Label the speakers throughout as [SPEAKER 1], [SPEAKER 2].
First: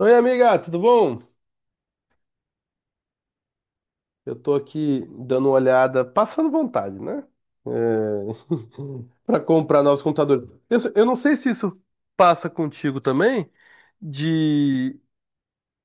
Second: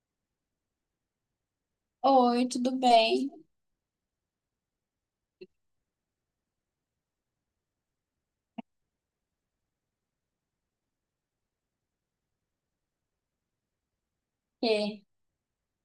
[SPEAKER 1] Oi, amiga, tudo bom?
[SPEAKER 2] Oi, tudo bem?
[SPEAKER 1] Eu tô aqui dando uma olhada, passando vontade, né? É... Para comprar novos computadores. Eu não sei se isso passa contigo também, de,
[SPEAKER 2] É.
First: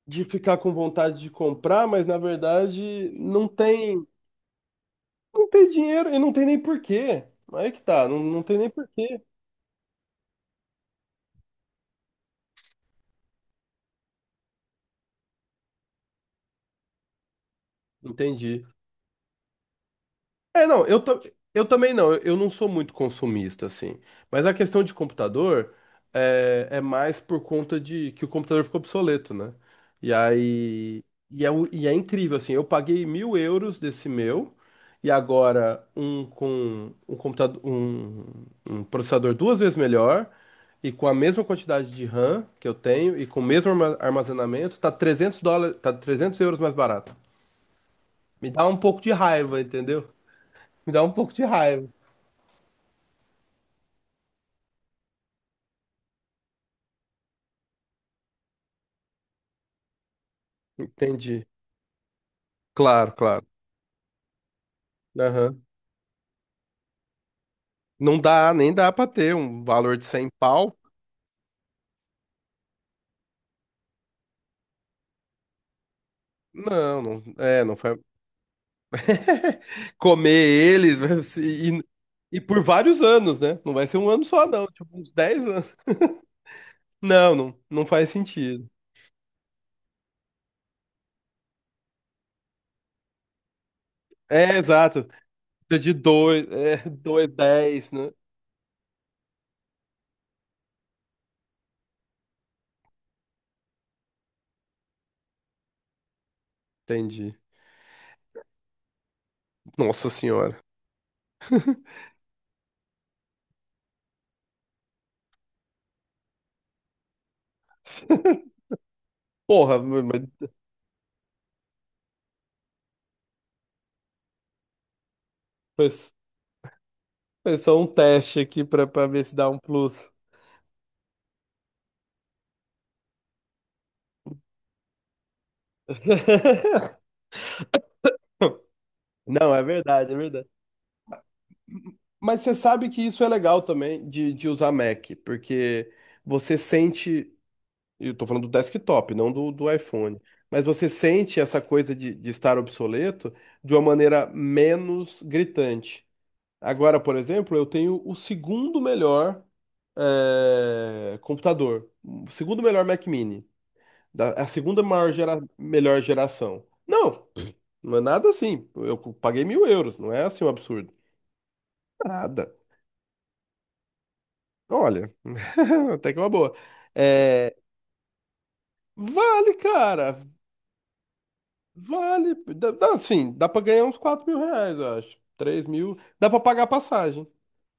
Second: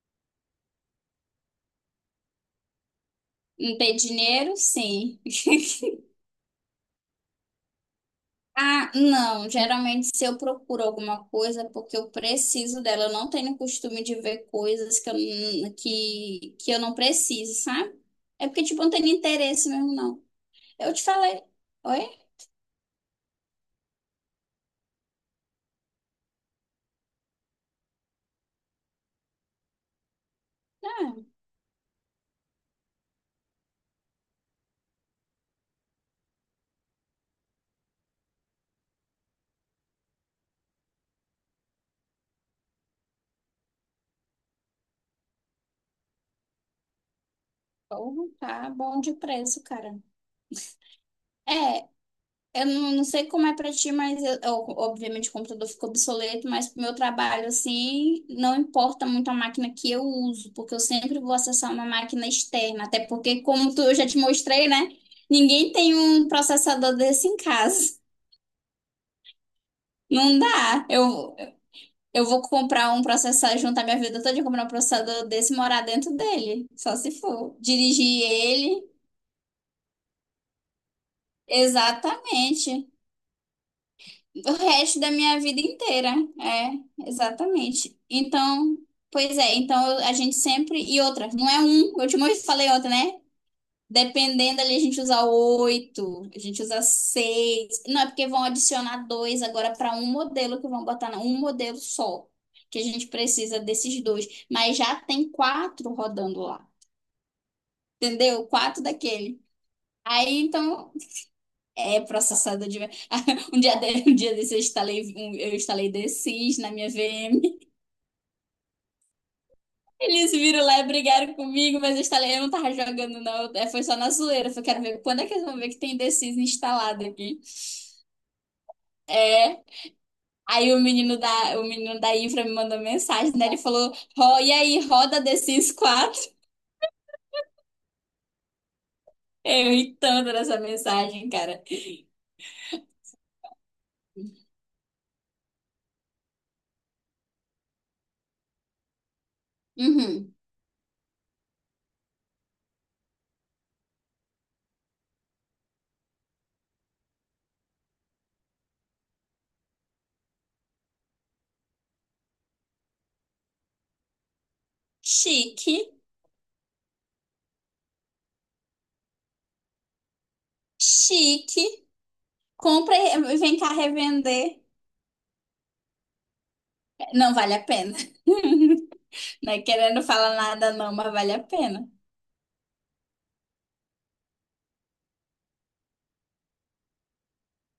[SPEAKER 1] de ficar com vontade de comprar, mas na verdade não
[SPEAKER 2] Não tem
[SPEAKER 1] tem,
[SPEAKER 2] dinheiro? Sim.
[SPEAKER 1] não tem dinheiro e não tem nem porquê. Aí que tá, não, não tem nem
[SPEAKER 2] Ah,
[SPEAKER 1] porquê.
[SPEAKER 2] não. Geralmente, se eu procuro alguma coisa, é porque eu preciso dela. Eu não tenho costume de ver coisas que que eu não preciso, sabe? É porque,
[SPEAKER 1] Entendi.
[SPEAKER 2] tipo, eu não tenho interesse mesmo, não.
[SPEAKER 1] É, não,
[SPEAKER 2] Eu
[SPEAKER 1] eu,
[SPEAKER 2] te
[SPEAKER 1] ta-
[SPEAKER 2] falei.
[SPEAKER 1] Eu também
[SPEAKER 2] Oi?
[SPEAKER 1] não, eu não sou muito consumista, assim. Mas a questão de computador é mais por conta de que o computador ficou obsoleto, né? E aí.
[SPEAKER 2] Ah,
[SPEAKER 1] E é incrível, assim, eu paguei 1.000 euros desse meu, e agora um com um computador, um processador duas vezes melhor, e com a mesma quantidade de RAM que eu tenho, e com o mesmo armazenamento, tá 300 dólares, tá 300 euros mais barato.
[SPEAKER 2] porra,
[SPEAKER 1] Me dá
[SPEAKER 2] tá
[SPEAKER 1] um
[SPEAKER 2] bom
[SPEAKER 1] pouco de
[SPEAKER 2] de
[SPEAKER 1] raiva,
[SPEAKER 2] preço, cara.
[SPEAKER 1] entendeu? Me dá um pouco de raiva.
[SPEAKER 2] É. Eu não sei como é pra ti, mas obviamente o computador ficou obsoleto, mas pro meu trabalho, assim, não importa muito a máquina que eu uso, porque eu sempre vou
[SPEAKER 1] Entendi.
[SPEAKER 2] acessar uma máquina externa, até
[SPEAKER 1] Claro,
[SPEAKER 2] porque,
[SPEAKER 1] claro.
[SPEAKER 2] como tu, eu já te mostrei, né?
[SPEAKER 1] Aham.
[SPEAKER 2] Ninguém tem um processador desse em casa.
[SPEAKER 1] Não dá, nem dá pra ter um valor de 100
[SPEAKER 2] Não
[SPEAKER 1] pau.
[SPEAKER 2] dá. Eu vou comprar um processador, juntar minha vida toda e comprar um processador desse e morar dentro dele, só
[SPEAKER 1] Não,
[SPEAKER 2] se
[SPEAKER 1] não,
[SPEAKER 2] for
[SPEAKER 1] é, não foi.
[SPEAKER 2] dirigir ele.
[SPEAKER 1] Comer eles e por
[SPEAKER 2] Exatamente.
[SPEAKER 1] vários anos, né? Não vai ser um ano só,
[SPEAKER 2] O
[SPEAKER 1] não. Tipo,
[SPEAKER 2] resto da
[SPEAKER 1] uns
[SPEAKER 2] minha
[SPEAKER 1] 10
[SPEAKER 2] vida
[SPEAKER 1] anos.
[SPEAKER 2] inteira, é,
[SPEAKER 1] Não, não, não
[SPEAKER 2] exatamente.
[SPEAKER 1] faz sentido.
[SPEAKER 2] Então, pois é, então a gente sempre. E outra, não é um, eu te falei outra, né?
[SPEAKER 1] É,
[SPEAKER 2] Dependendo ali, a gente
[SPEAKER 1] exato.
[SPEAKER 2] usa
[SPEAKER 1] Precisa de
[SPEAKER 2] oito, a
[SPEAKER 1] dois,
[SPEAKER 2] gente
[SPEAKER 1] é,
[SPEAKER 2] usa
[SPEAKER 1] dois,
[SPEAKER 2] seis.
[SPEAKER 1] dez,
[SPEAKER 2] Não, é
[SPEAKER 1] né?
[SPEAKER 2] porque vão adicionar dois agora para um modelo que vão botar um modelo só. Que a gente precisa desses dois. Mas já tem quatro rodando lá.
[SPEAKER 1] Entendi.
[SPEAKER 2] Entendeu? Quatro daquele.
[SPEAKER 1] Nossa
[SPEAKER 2] Aí,
[SPEAKER 1] senhora.
[SPEAKER 2] então. É processador de. Um dia, de... um dia desse eu instalei The Sims na minha VM.
[SPEAKER 1] Porra, mas,
[SPEAKER 2] Eles viram lá e brigaram comigo, mas eu instalei, eu não tava jogando, não. É, foi só na zoeira. Eu falei, quero ver quando é que eles vão ver que tem The
[SPEAKER 1] mas
[SPEAKER 2] Sims instalado aqui.
[SPEAKER 1] foi só um teste aqui pra ver se dá um
[SPEAKER 2] É.
[SPEAKER 1] plus.
[SPEAKER 2] Aí o menino da infra me mandou mensagem, né? Ele falou, Ro, e aí, roda The Sims 4?
[SPEAKER 1] Não, é
[SPEAKER 2] Eu ri
[SPEAKER 1] verdade, é
[SPEAKER 2] tanto
[SPEAKER 1] verdade.
[SPEAKER 2] nessa mensagem, cara.
[SPEAKER 1] Mas você sabe que isso é legal também de usar Mac, porque você sente, eu tô falando do desktop, não do iPhone,
[SPEAKER 2] Uhum.
[SPEAKER 1] mas você sente essa coisa de estar obsoleto de uma maneira menos gritante. Agora, por exemplo, eu tenho o segundo melhor computador, o segundo melhor Mac Mini, a segunda maior
[SPEAKER 2] Chique,
[SPEAKER 1] melhor geração. Não, não é nada assim. Eu paguei mil euros, não é assim um absurdo.
[SPEAKER 2] chique.
[SPEAKER 1] Nada.
[SPEAKER 2] Compra e vem cá revender.
[SPEAKER 1] Olha, até que é uma boa.
[SPEAKER 2] Não vale
[SPEAKER 1] É,
[SPEAKER 2] a pena.
[SPEAKER 1] vale,
[SPEAKER 2] Não é querendo
[SPEAKER 1] cara.
[SPEAKER 2] falar nada, não, mas vale a pena.
[SPEAKER 1] Vale. Dá, dá, assim, dá pra ganhar uns 4.000 reais, eu acho. 3 mil. Dá pra pagar a passagem.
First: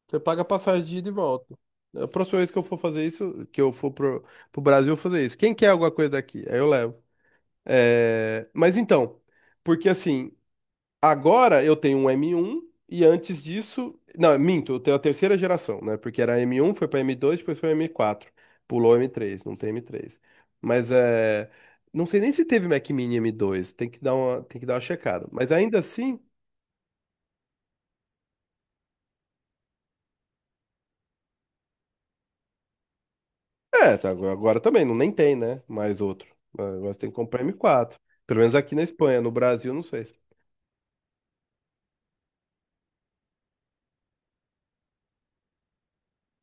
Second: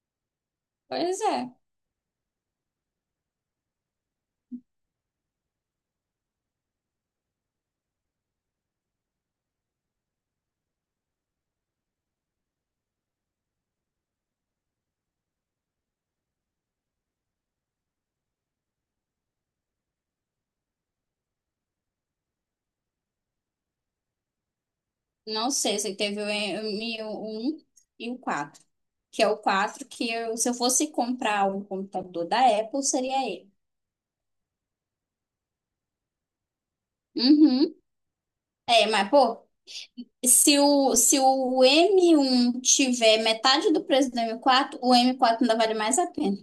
[SPEAKER 1] Você paga a passagem de ida e
[SPEAKER 2] Pois é.
[SPEAKER 1] volta. A próxima vez que eu for fazer isso, que eu for pro Brasil, eu vou fazer isso. Quem quer alguma coisa daqui? Aí eu levo. É, mas então, porque assim, agora eu tenho um M1 e antes disso, não, minto, eu tenho a terceira geração, né? Porque era M1, foi para M2, depois foi M4. Pulou M3, não tem M3. Mas é, não sei nem se teve Mac Mini M2, tem que dar uma checada.
[SPEAKER 2] Não
[SPEAKER 1] Mas
[SPEAKER 2] sei
[SPEAKER 1] ainda
[SPEAKER 2] se
[SPEAKER 1] assim,
[SPEAKER 2] teve o 1 e o 4. Que é o 4 se eu fosse comprar um computador da Apple, seria ele.
[SPEAKER 1] é, tá, agora também não nem tem, né? Mais outro. Ah, agora você tem que comprar m
[SPEAKER 2] Uhum.
[SPEAKER 1] quatro Pelo menos aqui na
[SPEAKER 2] É, mas,
[SPEAKER 1] Espanha, no
[SPEAKER 2] pô,
[SPEAKER 1] Brasil, não sei.
[SPEAKER 2] se o M1 tiver metade do preço do M4, o M4 ainda vale mais a pena.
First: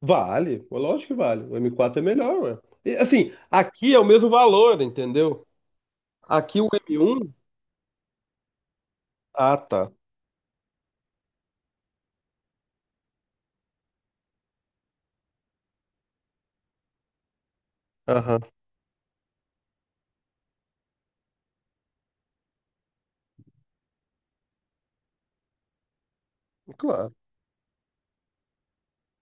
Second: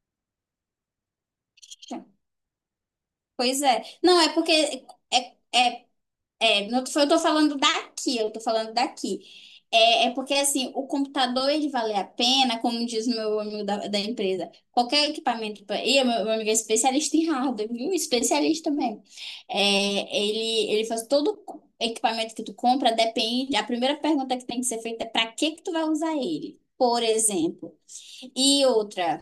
[SPEAKER 1] Vale, lógico que vale. O M4 é melhor, ué. E, assim,
[SPEAKER 2] Pois é.
[SPEAKER 1] aqui é o
[SPEAKER 2] Não,
[SPEAKER 1] mesmo
[SPEAKER 2] é porque
[SPEAKER 1] valor, entendeu?
[SPEAKER 2] é.
[SPEAKER 1] Aqui
[SPEAKER 2] É,
[SPEAKER 1] o
[SPEAKER 2] não
[SPEAKER 1] m
[SPEAKER 2] tô- eu tô
[SPEAKER 1] um
[SPEAKER 2] falando daqui, eu tô falando daqui.
[SPEAKER 1] ah, tá.
[SPEAKER 2] É, é porque, assim, o computador, ele vale a pena, como diz o meu amigo da empresa. Qualquer equipamento... E o meu amigo é especialista em hardware, viu?
[SPEAKER 1] Aham,
[SPEAKER 2] Especialista mesmo. É, ele faz todo equipamento que tu compra, depende... A primeira pergunta que tem que ser feita é pra que que tu vai usar ele, por
[SPEAKER 1] claro.
[SPEAKER 2] exemplo. E outra...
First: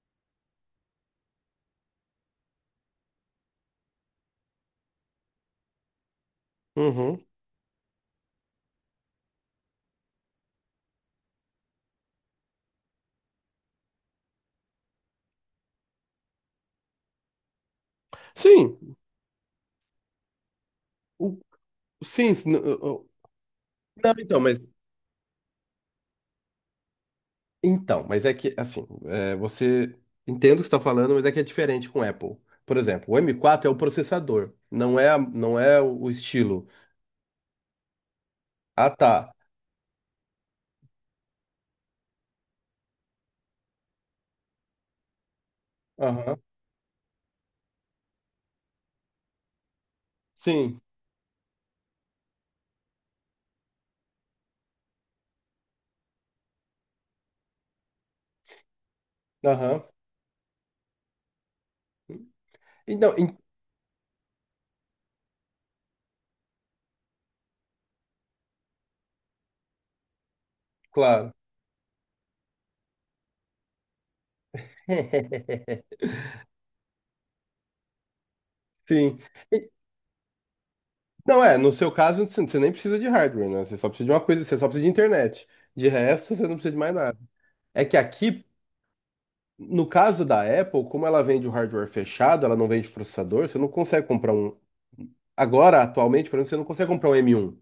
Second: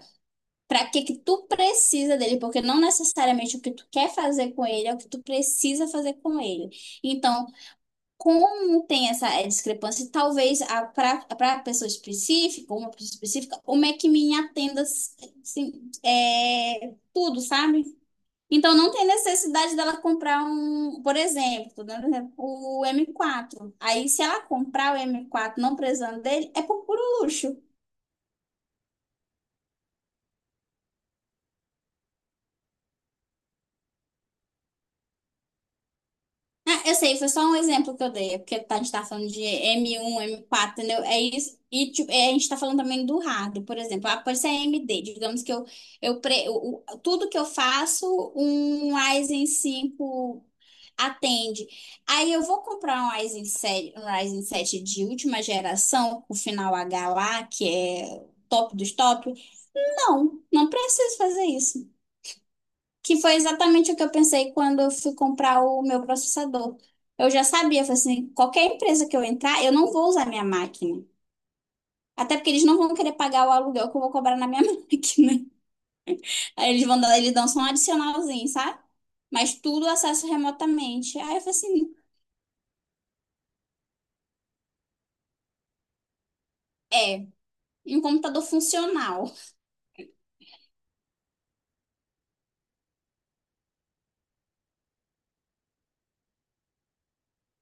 [SPEAKER 2] Pra que que tu precisa dele? Porque não necessariamente o que tu quer fazer com ele é o que tu precisa fazer com ele.
[SPEAKER 1] Uhum.
[SPEAKER 2] Então, como tem essa discrepância, talvez para a pessoa específica, uma pessoa específica, o MacMin atenda assim, tudo, sabe? Então não
[SPEAKER 1] Sim,
[SPEAKER 2] tem necessidade dela comprar um, por
[SPEAKER 1] o-
[SPEAKER 2] exemplo, tô dando um exemplo,
[SPEAKER 1] sim, sim, n-
[SPEAKER 2] o
[SPEAKER 1] o- o-
[SPEAKER 2] M4. Aí
[SPEAKER 1] não,
[SPEAKER 2] se
[SPEAKER 1] então,
[SPEAKER 2] ela
[SPEAKER 1] mas
[SPEAKER 2] comprar o M4 não precisando dele, é por puro luxo.
[SPEAKER 1] então, mas é que assim, é, você entendo o que você está falando, mas é que é diferente com o Apple. Por exemplo, o M4 é o processador, não é, não é o estilo.
[SPEAKER 2] Ah, eu sei, foi só um exemplo que eu dei, porque a
[SPEAKER 1] Ah,
[SPEAKER 2] gente tá falando
[SPEAKER 1] tá.
[SPEAKER 2] de M1, M4, entendeu? É isso. E tipo, é, a gente tá falando também do hardware, por exemplo. Ah, pode ser AMD, digamos que eu
[SPEAKER 1] Aham.
[SPEAKER 2] pre, o- tudo que eu faço, um Ryzen 5
[SPEAKER 1] Sim.
[SPEAKER 2] atende. Aí eu vou comprar um Ryzen sete de última geração, o final H lá, que é top dos top.
[SPEAKER 1] Aham.
[SPEAKER 2] Não, não preciso fazer isso.
[SPEAKER 1] Então,
[SPEAKER 2] Que foi exatamente o que eu pensei quando eu fui comprar o meu processador. Eu já sabia, eu falei assim, qualquer empresa que eu entrar, eu não vou usar minha máquina.
[SPEAKER 1] claro.
[SPEAKER 2] Até porque eles não vão querer pagar o aluguel que eu vou cobrar na minha máquina. Aí eles vão dar, eles dão só um adicionalzinho, sabe?
[SPEAKER 1] Sim.
[SPEAKER 2] Mas
[SPEAKER 1] E-
[SPEAKER 2] tudo acesso remotamente. Aí eu
[SPEAKER 1] Não
[SPEAKER 2] falei
[SPEAKER 1] é, no seu
[SPEAKER 2] assim,
[SPEAKER 1] caso, você nem precisa de hardware, né? Você só precisa de uma coisa, você só precisa de internet. De resto, você não precisa de mais nada. É que
[SPEAKER 2] e um computador
[SPEAKER 1] aqui,
[SPEAKER 2] funcional.
[SPEAKER 1] no caso da Apple, como ela vende o hardware fechado, ela não vende processador, você não consegue comprar um. Agora, atualmente, por exemplo, você não consegue comprar um M1.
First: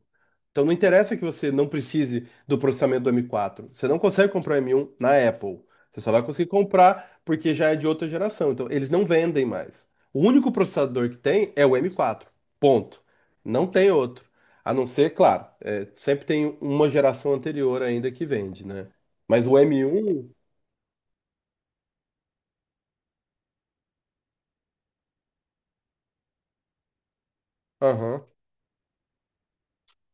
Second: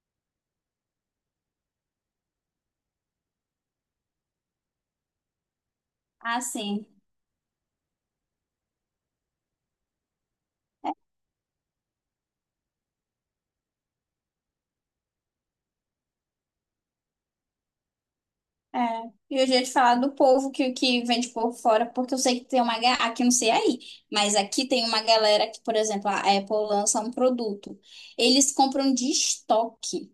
[SPEAKER 1] Então não interessa que você não precise do processamento do M4. Você não consegue comprar um M1 na Apple. Você só vai conseguir
[SPEAKER 2] Assim.
[SPEAKER 1] comprar porque já é de outra geração. Então eles não vendem mais. O único processador que tem é o M4. Ponto. Não tem outro. A não ser, claro, é, sempre tem uma geração anterior ainda que vende,
[SPEAKER 2] É,
[SPEAKER 1] né?
[SPEAKER 2] e
[SPEAKER 1] Mas
[SPEAKER 2] eu já
[SPEAKER 1] o
[SPEAKER 2] ia te falar do
[SPEAKER 1] M1.
[SPEAKER 2] povo que vende por fora, porque eu sei que tem uma. Aqui não sei aí, mas aqui tem uma galera que, por exemplo, a Apple lança um produto.
[SPEAKER 1] Aham.
[SPEAKER 2] Eles compram de estoque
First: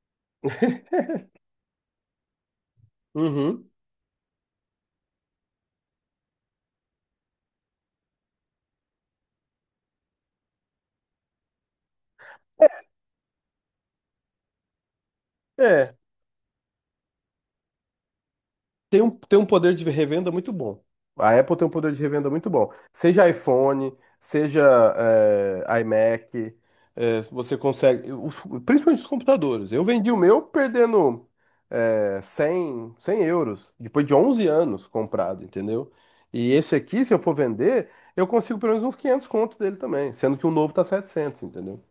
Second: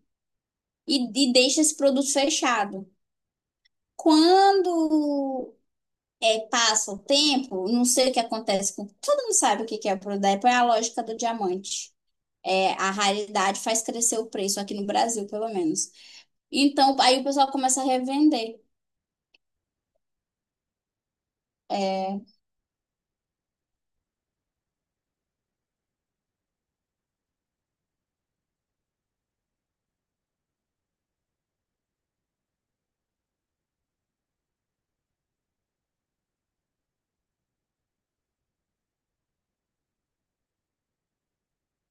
[SPEAKER 2] e, e deixa esse produto fechado.
[SPEAKER 1] Uhum.
[SPEAKER 2] Quando é, passa o tempo, não sei o que acontece com. Todo mundo sabe o que que é o produto da Apple, é a lógica do diamante. É, a raridade faz crescer o preço, aqui no Brasil, pelo menos.
[SPEAKER 1] É,
[SPEAKER 2] Então, aí o pessoal começa a revender.
[SPEAKER 1] tem um poder de revenda muito bom. A Apple tem um poder de
[SPEAKER 2] É,
[SPEAKER 1] revenda muito bom. Seja iPhone, seja iMac, você consegue. Principalmente os computadores. Eu vendi o meu perdendo eh, 100 100 euros, depois de 11 anos comprado, entendeu? E esse aqui, se eu for vender, eu consigo pelo menos uns 500 conto dele também, sendo que o novo tá setecentos, entendeu?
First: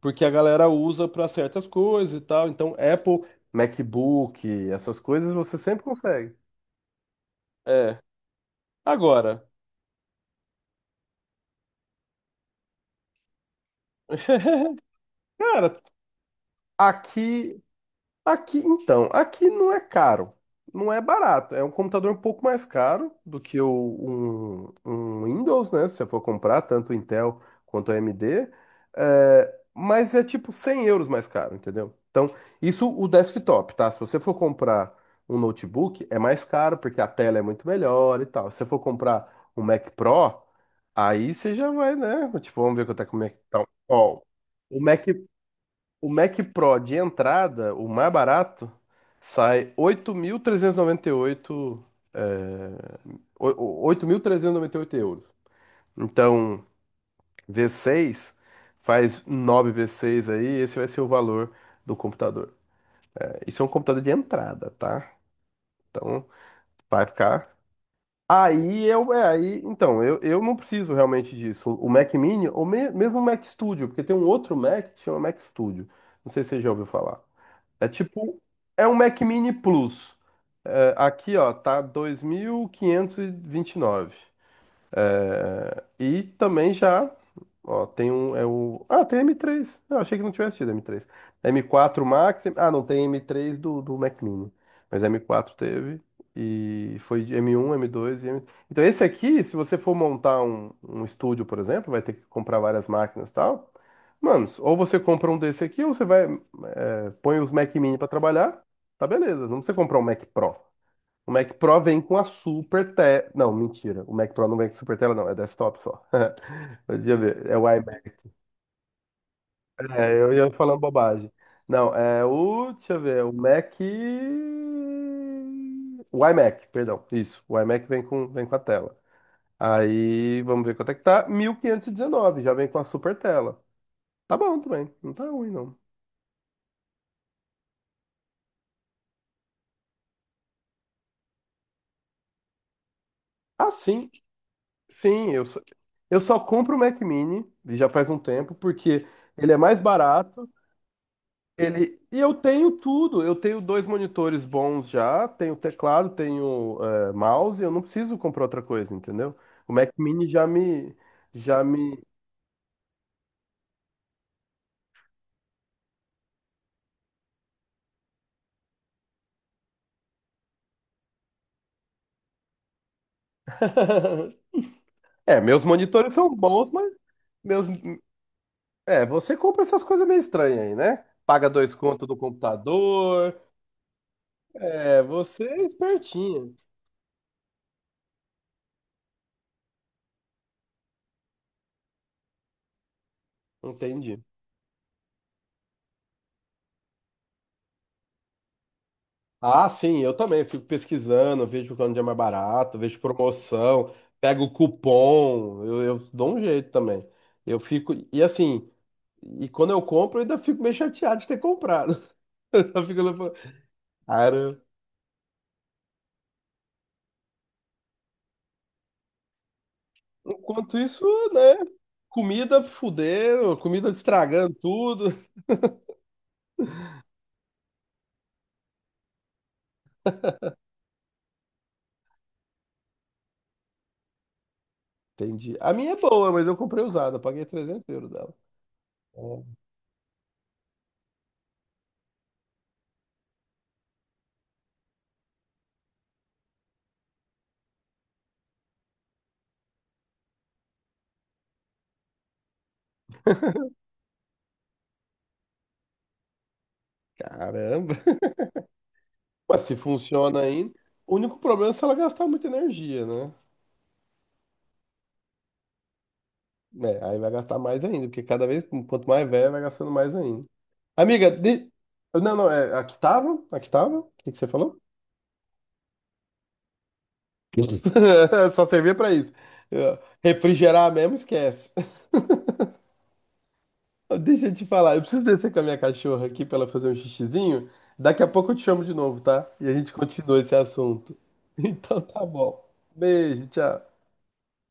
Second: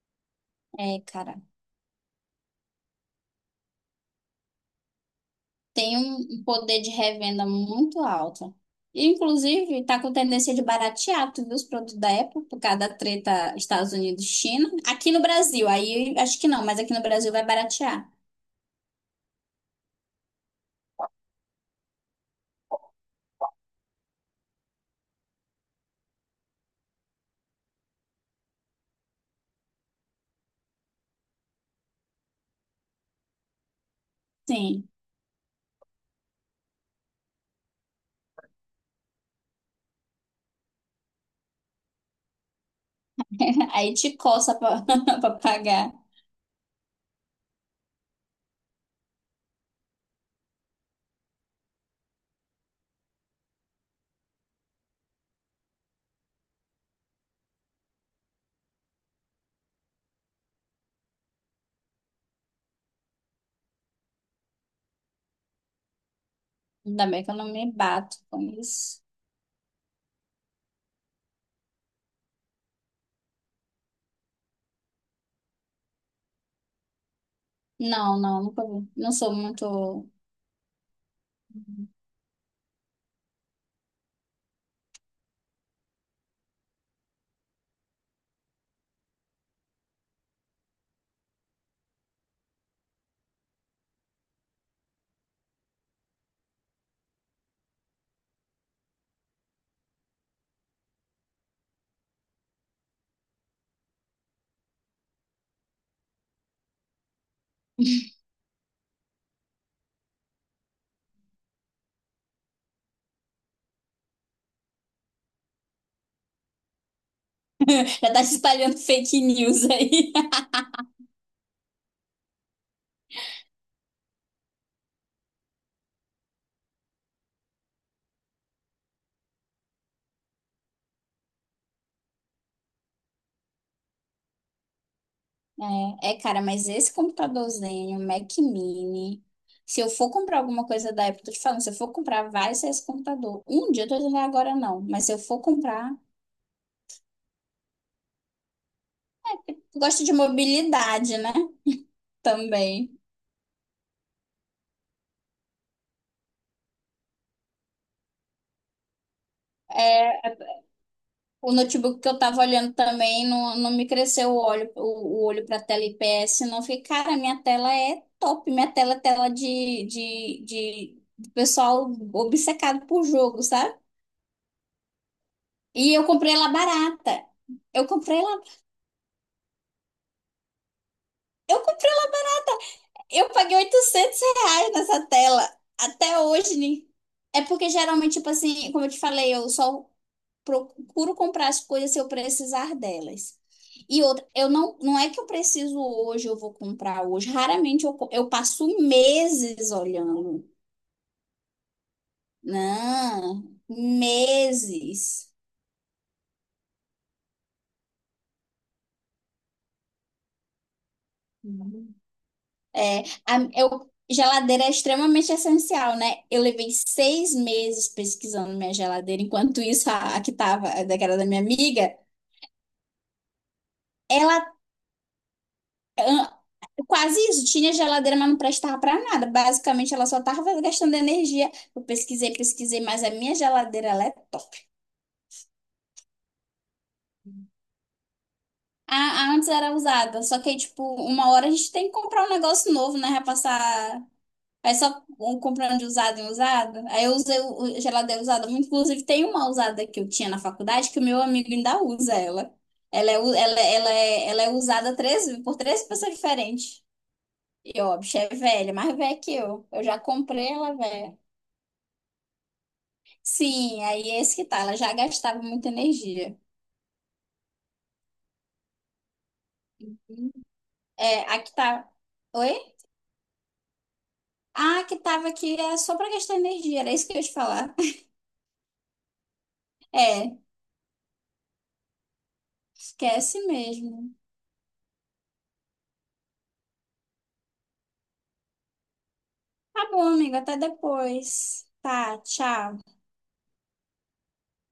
[SPEAKER 1] Porque a galera
[SPEAKER 2] é,
[SPEAKER 1] usa para certas coisas e tal. Então, Apple, MacBook, essas coisas você sempre
[SPEAKER 2] tem um
[SPEAKER 1] consegue.
[SPEAKER 2] um poder de revenda muito alto. E,
[SPEAKER 1] Agora,
[SPEAKER 2] inclusive, está com tendência de baratear, tu os produtos da Apple, por causa da treta Estados Unidos, e China. Aqui no Brasil,
[SPEAKER 1] cara,
[SPEAKER 2] aí acho que não, mas aqui no Brasil vai
[SPEAKER 1] aqui,
[SPEAKER 2] baratear.
[SPEAKER 1] aqui, então, aqui não é caro, não é barato. É um computador um pouco mais caro do que um Windows, né? Se você for comprar, tanto Intel quanto AMD, é, mas é tipo 100 euros mais caro, entendeu? Então, isso o desktop, tá? Se você for
[SPEAKER 2] Sim.
[SPEAKER 1] comprar um notebook, é mais caro porque a tela é muito melhor e tal. Se você for comprar um Mac Pro, aí você já vai, né? Tipo, vamos ver quanto é que o Mac tá.
[SPEAKER 2] Aí te
[SPEAKER 1] Ó,
[SPEAKER 2] coça
[SPEAKER 1] o
[SPEAKER 2] pra,
[SPEAKER 1] Mac
[SPEAKER 2] pra pagar.
[SPEAKER 1] o Mac Pro de entrada, o mais barato, sai 8.398, é, 8.398 euros. Então, v seis faz nove v seis aí, esse vai ser o valor do computador. É, isso é um computador de entrada, tá? Então,
[SPEAKER 2] Ainda
[SPEAKER 1] vai
[SPEAKER 2] bem que eu não
[SPEAKER 1] ficar.
[SPEAKER 2] me bato com
[SPEAKER 1] Aí
[SPEAKER 2] isso.
[SPEAKER 1] eu, é, aí, então, eu, não preciso realmente disso. O Mac Mini, ou mesmo o Mac Studio, porque tem um outro Mac que chama Mac Studio. Não sei se você já ouviu falar. É
[SPEAKER 2] Não,
[SPEAKER 1] tipo,
[SPEAKER 2] não, nunca
[SPEAKER 1] é
[SPEAKER 2] vi.
[SPEAKER 1] um
[SPEAKER 2] Não
[SPEAKER 1] Mac
[SPEAKER 2] sou
[SPEAKER 1] Mini
[SPEAKER 2] muito.
[SPEAKER 1] Plus. É, aqui, ó, tá dois mil quinhentos e vinte e nove, é, e também já, ó, tem um, é ah, tem M3. Eu achei que não tivesse tido M3. M4 Max, ah, não tem M3 do Mac Mini, mas M4 teve, e foi de M1, M2 e M... Então esse aqui, se você for montar um estúdio, por exemplo, vai ter que comprar várias máquinas e tal. Mano, ou você compra um desse aqui, ou você vai, é, põe os Mac Mini pra trabalhar, tá beleza. Não precisa comprar um Mac Pro. O Mac Pro vem com a Super Tela. Não, mentira. O Mac Pro não vem com Super Tela, não. É desktop só. Deixa eu ver. É o iMac.
[SPEAKER 2] Já tá se espalhando fake news aí.
[SPEAKER 1] É, eu ia falando bobagem. Não, é o. Deixa eu ver. O Mac. O iMac, perdão. Isso. O iMac vem com a tela. Aí, vamos ver quanto é que tá. 1.519. Já vem com a Super Tela. Tá bom também. Não tá ruim, não.
[SPEAKER 2] É, cara, mas esse computadorzinho, Mac Mini, se eu for comprar alguma coisa da Apple, tô te falando, se eu for comprar, vai ser esse computador. Um
[SPEAKER 1] Ah,
[SPEAKER 2] dia eu tô
[SPEAKER 1] sim.
[SPEAKER 2] dizendo agora não, mas se eu
[SPEAKER 1] Sim,
[SPEAKER 2] for comprar,
[SPEAKER 1] eu só compro o Mac Mini. E já faz um tempo, porque ele é mais
[SPEAKER 2] eu gosto de
[SPEAKER 1] barato.
[SPEAKER 2] mobilidade, né?
[SPEAKER 1] Ele, e eu tenho
[SPEAKER 2] Também.
[SPEAKER 1] tudo, eu tenho dois monitores bons já, tenho teclado, tenho mouse, eu não preciso comprar outra coisa, entendeu? O Mac Mini
[SPEAKER 2] É, o
[SPEAKER 1] já
[SPEAKER 2] notebook
[SPEAKER 1] me...
[SPEAKER 2] que eu tava olhando também não me cresceu o olho, o olho pra tela IPS, não. Eu fiquei, cara, minha tela é top, minha tela é tela de pessoal obcecado por jogo, sabe?
[SPEAKER 1] É, meus
[SPEAKER 2] E eu
[SPEAKER 1] monitores
[SPEAKER 2] comprei
[SPEAKER 1] são
[SPEAKER 2] ela
[SPEAKER 1] bons, mas
[SPEAKER 2] barata.
[SPEAKER 1] meus...
[SPEAKER 2] Eu comprei ela
[SPEAKER 1] É, você compra essas coisas meio estranhas aí, né? Paga
[SPEAKER 2] Eu
[SPEAKER 1] dois
[SPEAKER 2] comprei,
[SPEAKER 1] contos
[SPEAKER 2] um,
[SPEAKER 1] do
[SPEAKER 2] eu
[SPEAKER 1] computador,
[SPEAKER 2] paguei R$ 800
[SPEAKER 1] é,
[SPEAKER 2] nessa
[SPEAKER 1] você
[SPEAKER 2] tela.
[SPEAKER 1] é
[SPEAKER 2] Até hoje,
[SPEAKER 1] espertinho,
[SPEAKER 2] né? É porque geralmente, tipo assim, como eu te falei, eu só procuro comprar as coisas se eu precisar delas. E
[SPEAKER 1] entendi.
[SPEAKER 2] outra, eu não, não é que eu preciso hoje, eu vou comprar hoje. Raramente eu passo
[SPEAKER 1] Ah,
[SPEAKER 2] meses
[SPEAKER 1] sim, eu também
[SPEAKER 2] olhando.
[SPEAKER 1] fico pesquisando, vejo quando é mais barato, vejo
[SPEAKER 2] Não,
[SPEAKER 1] promoção, pego
[SPEAKER 2] meses.
[SPEAKER 1] cupom, eu dou um jeito também. Eu fico, e assim, e quando eu compro, eu ainda fico meio chateado de ter comprado. Eu
[SPEAKER 2] É,
[SPEAKER 1] fico lá falando, cara,
[SPEAKER 2] geladeira é extremamente essencial, né? Eu levei 6 meses pesquisando minha geladeira, enquanto isso, a que tava,
[SPEAKER 1] enquanto
[SPEAKER 2] que
[SPEAKER 1] isso,
[SPEAKER 2] era da minha
[SPEAKER 1] né?
[SPEAKER 2] amiga,
[SPEAKER 1] Comida fudendo, comida
[SPEAKER 2] ela
[SPEAKER 1] estragando tudo.
[SPEAKER 2] ah, quase isso, tinha geladeira, mas não prestava para nada. Basicamente, ela só tava gastando energia. Eu pesquisei, pesquisei, mas a minha geladeira, ela é top.
[SPEAKER 1] Entendi. A minha é boa, mas eu comprei usada, eu paguei 300 euros dela.
[SPEAKER 2] A
[SPEAKER 1] Ó,
[SPEAKER 2] antes era usada, só que aí, tipo, uma hora a gente tem que comprar um negócio novo, né? Vai passar. Aí só um comprando de usado em usado. Aí eu usei o geladeira usada muito. Inclusive, tem uma usada que eu tinha na faculdade que o meu amigo ainda usa ela. Ela é usada três, por três pessoas diferentes. E,
[SPEAKER 1] caramba!
[SPEAKER 2] ó, a bicha é velha, mais velha que
[SPEAKER 1] Mas
[SPEAKER 2] eu.
[SPEAKER 1] se
[SPEAKER 2] Eu já
[SPEAKER 1] funciona
[SPEAKER 2] comprei
[SPEAKER 1] ainda,
[SPEAKER 2] ela
[SPEAKER 1] o
[SPEAKER 2] velha.
[SPEAKER 1] único problema é se ela gastar muita energia, né?
[SPEAKER 2] Sim, aí é esse que tá. Ela já gastava muita energia.
[SPEAKER 1] É, aí vai gastar mais ainda, porque cada vez, quanto mais velho, vai gastando mais ainda.
[SPEAKER 2] É,
[SPEAKER 1] Amiga,
[SPEAKER 2] a que tá.
[SPEAKER 1] não, não,
[SPEAKER 2] Oi?
[SPEAKER 1] é, aqui tava, o que que você
[SPEAKER 2] Ah,
[SPEAKER 1] falou?
[SPEAKER 2] a que tava aqui é só pra gastar energia. Era isso que eu ia te falar.
[SPEAKER 1] Só servia pra isso. Eu-
[SPEAKER 2] É,
[SPEAKER 1] Refrigerar mesmo, esquece.
[SPEAKER 2] esquece mesmo.
[SPEAKER 1] Deixa eu te falar, eu preciso descer com a minha cachorra aqui pra ela fazer um xixizinho. Daqui a pouco eu te chamo de novo, tá? E a
[SPEAKER 2] Tá
[SPEAKER 1] gente
[SPEAKER 2] bom, amiga.
[SPEAKER 1] continua esse
[SPEAKER 2] Até
[SPEAKER 1] assunto.
[SPEAKER 2] depois.
[SPEAKER 1] Então
[SPEAKER 2] Tá,
[SPEAKER 1] tá bom.
[SPEAKER 2] tchau.
[SPEAKER 1] Beijo, tchau.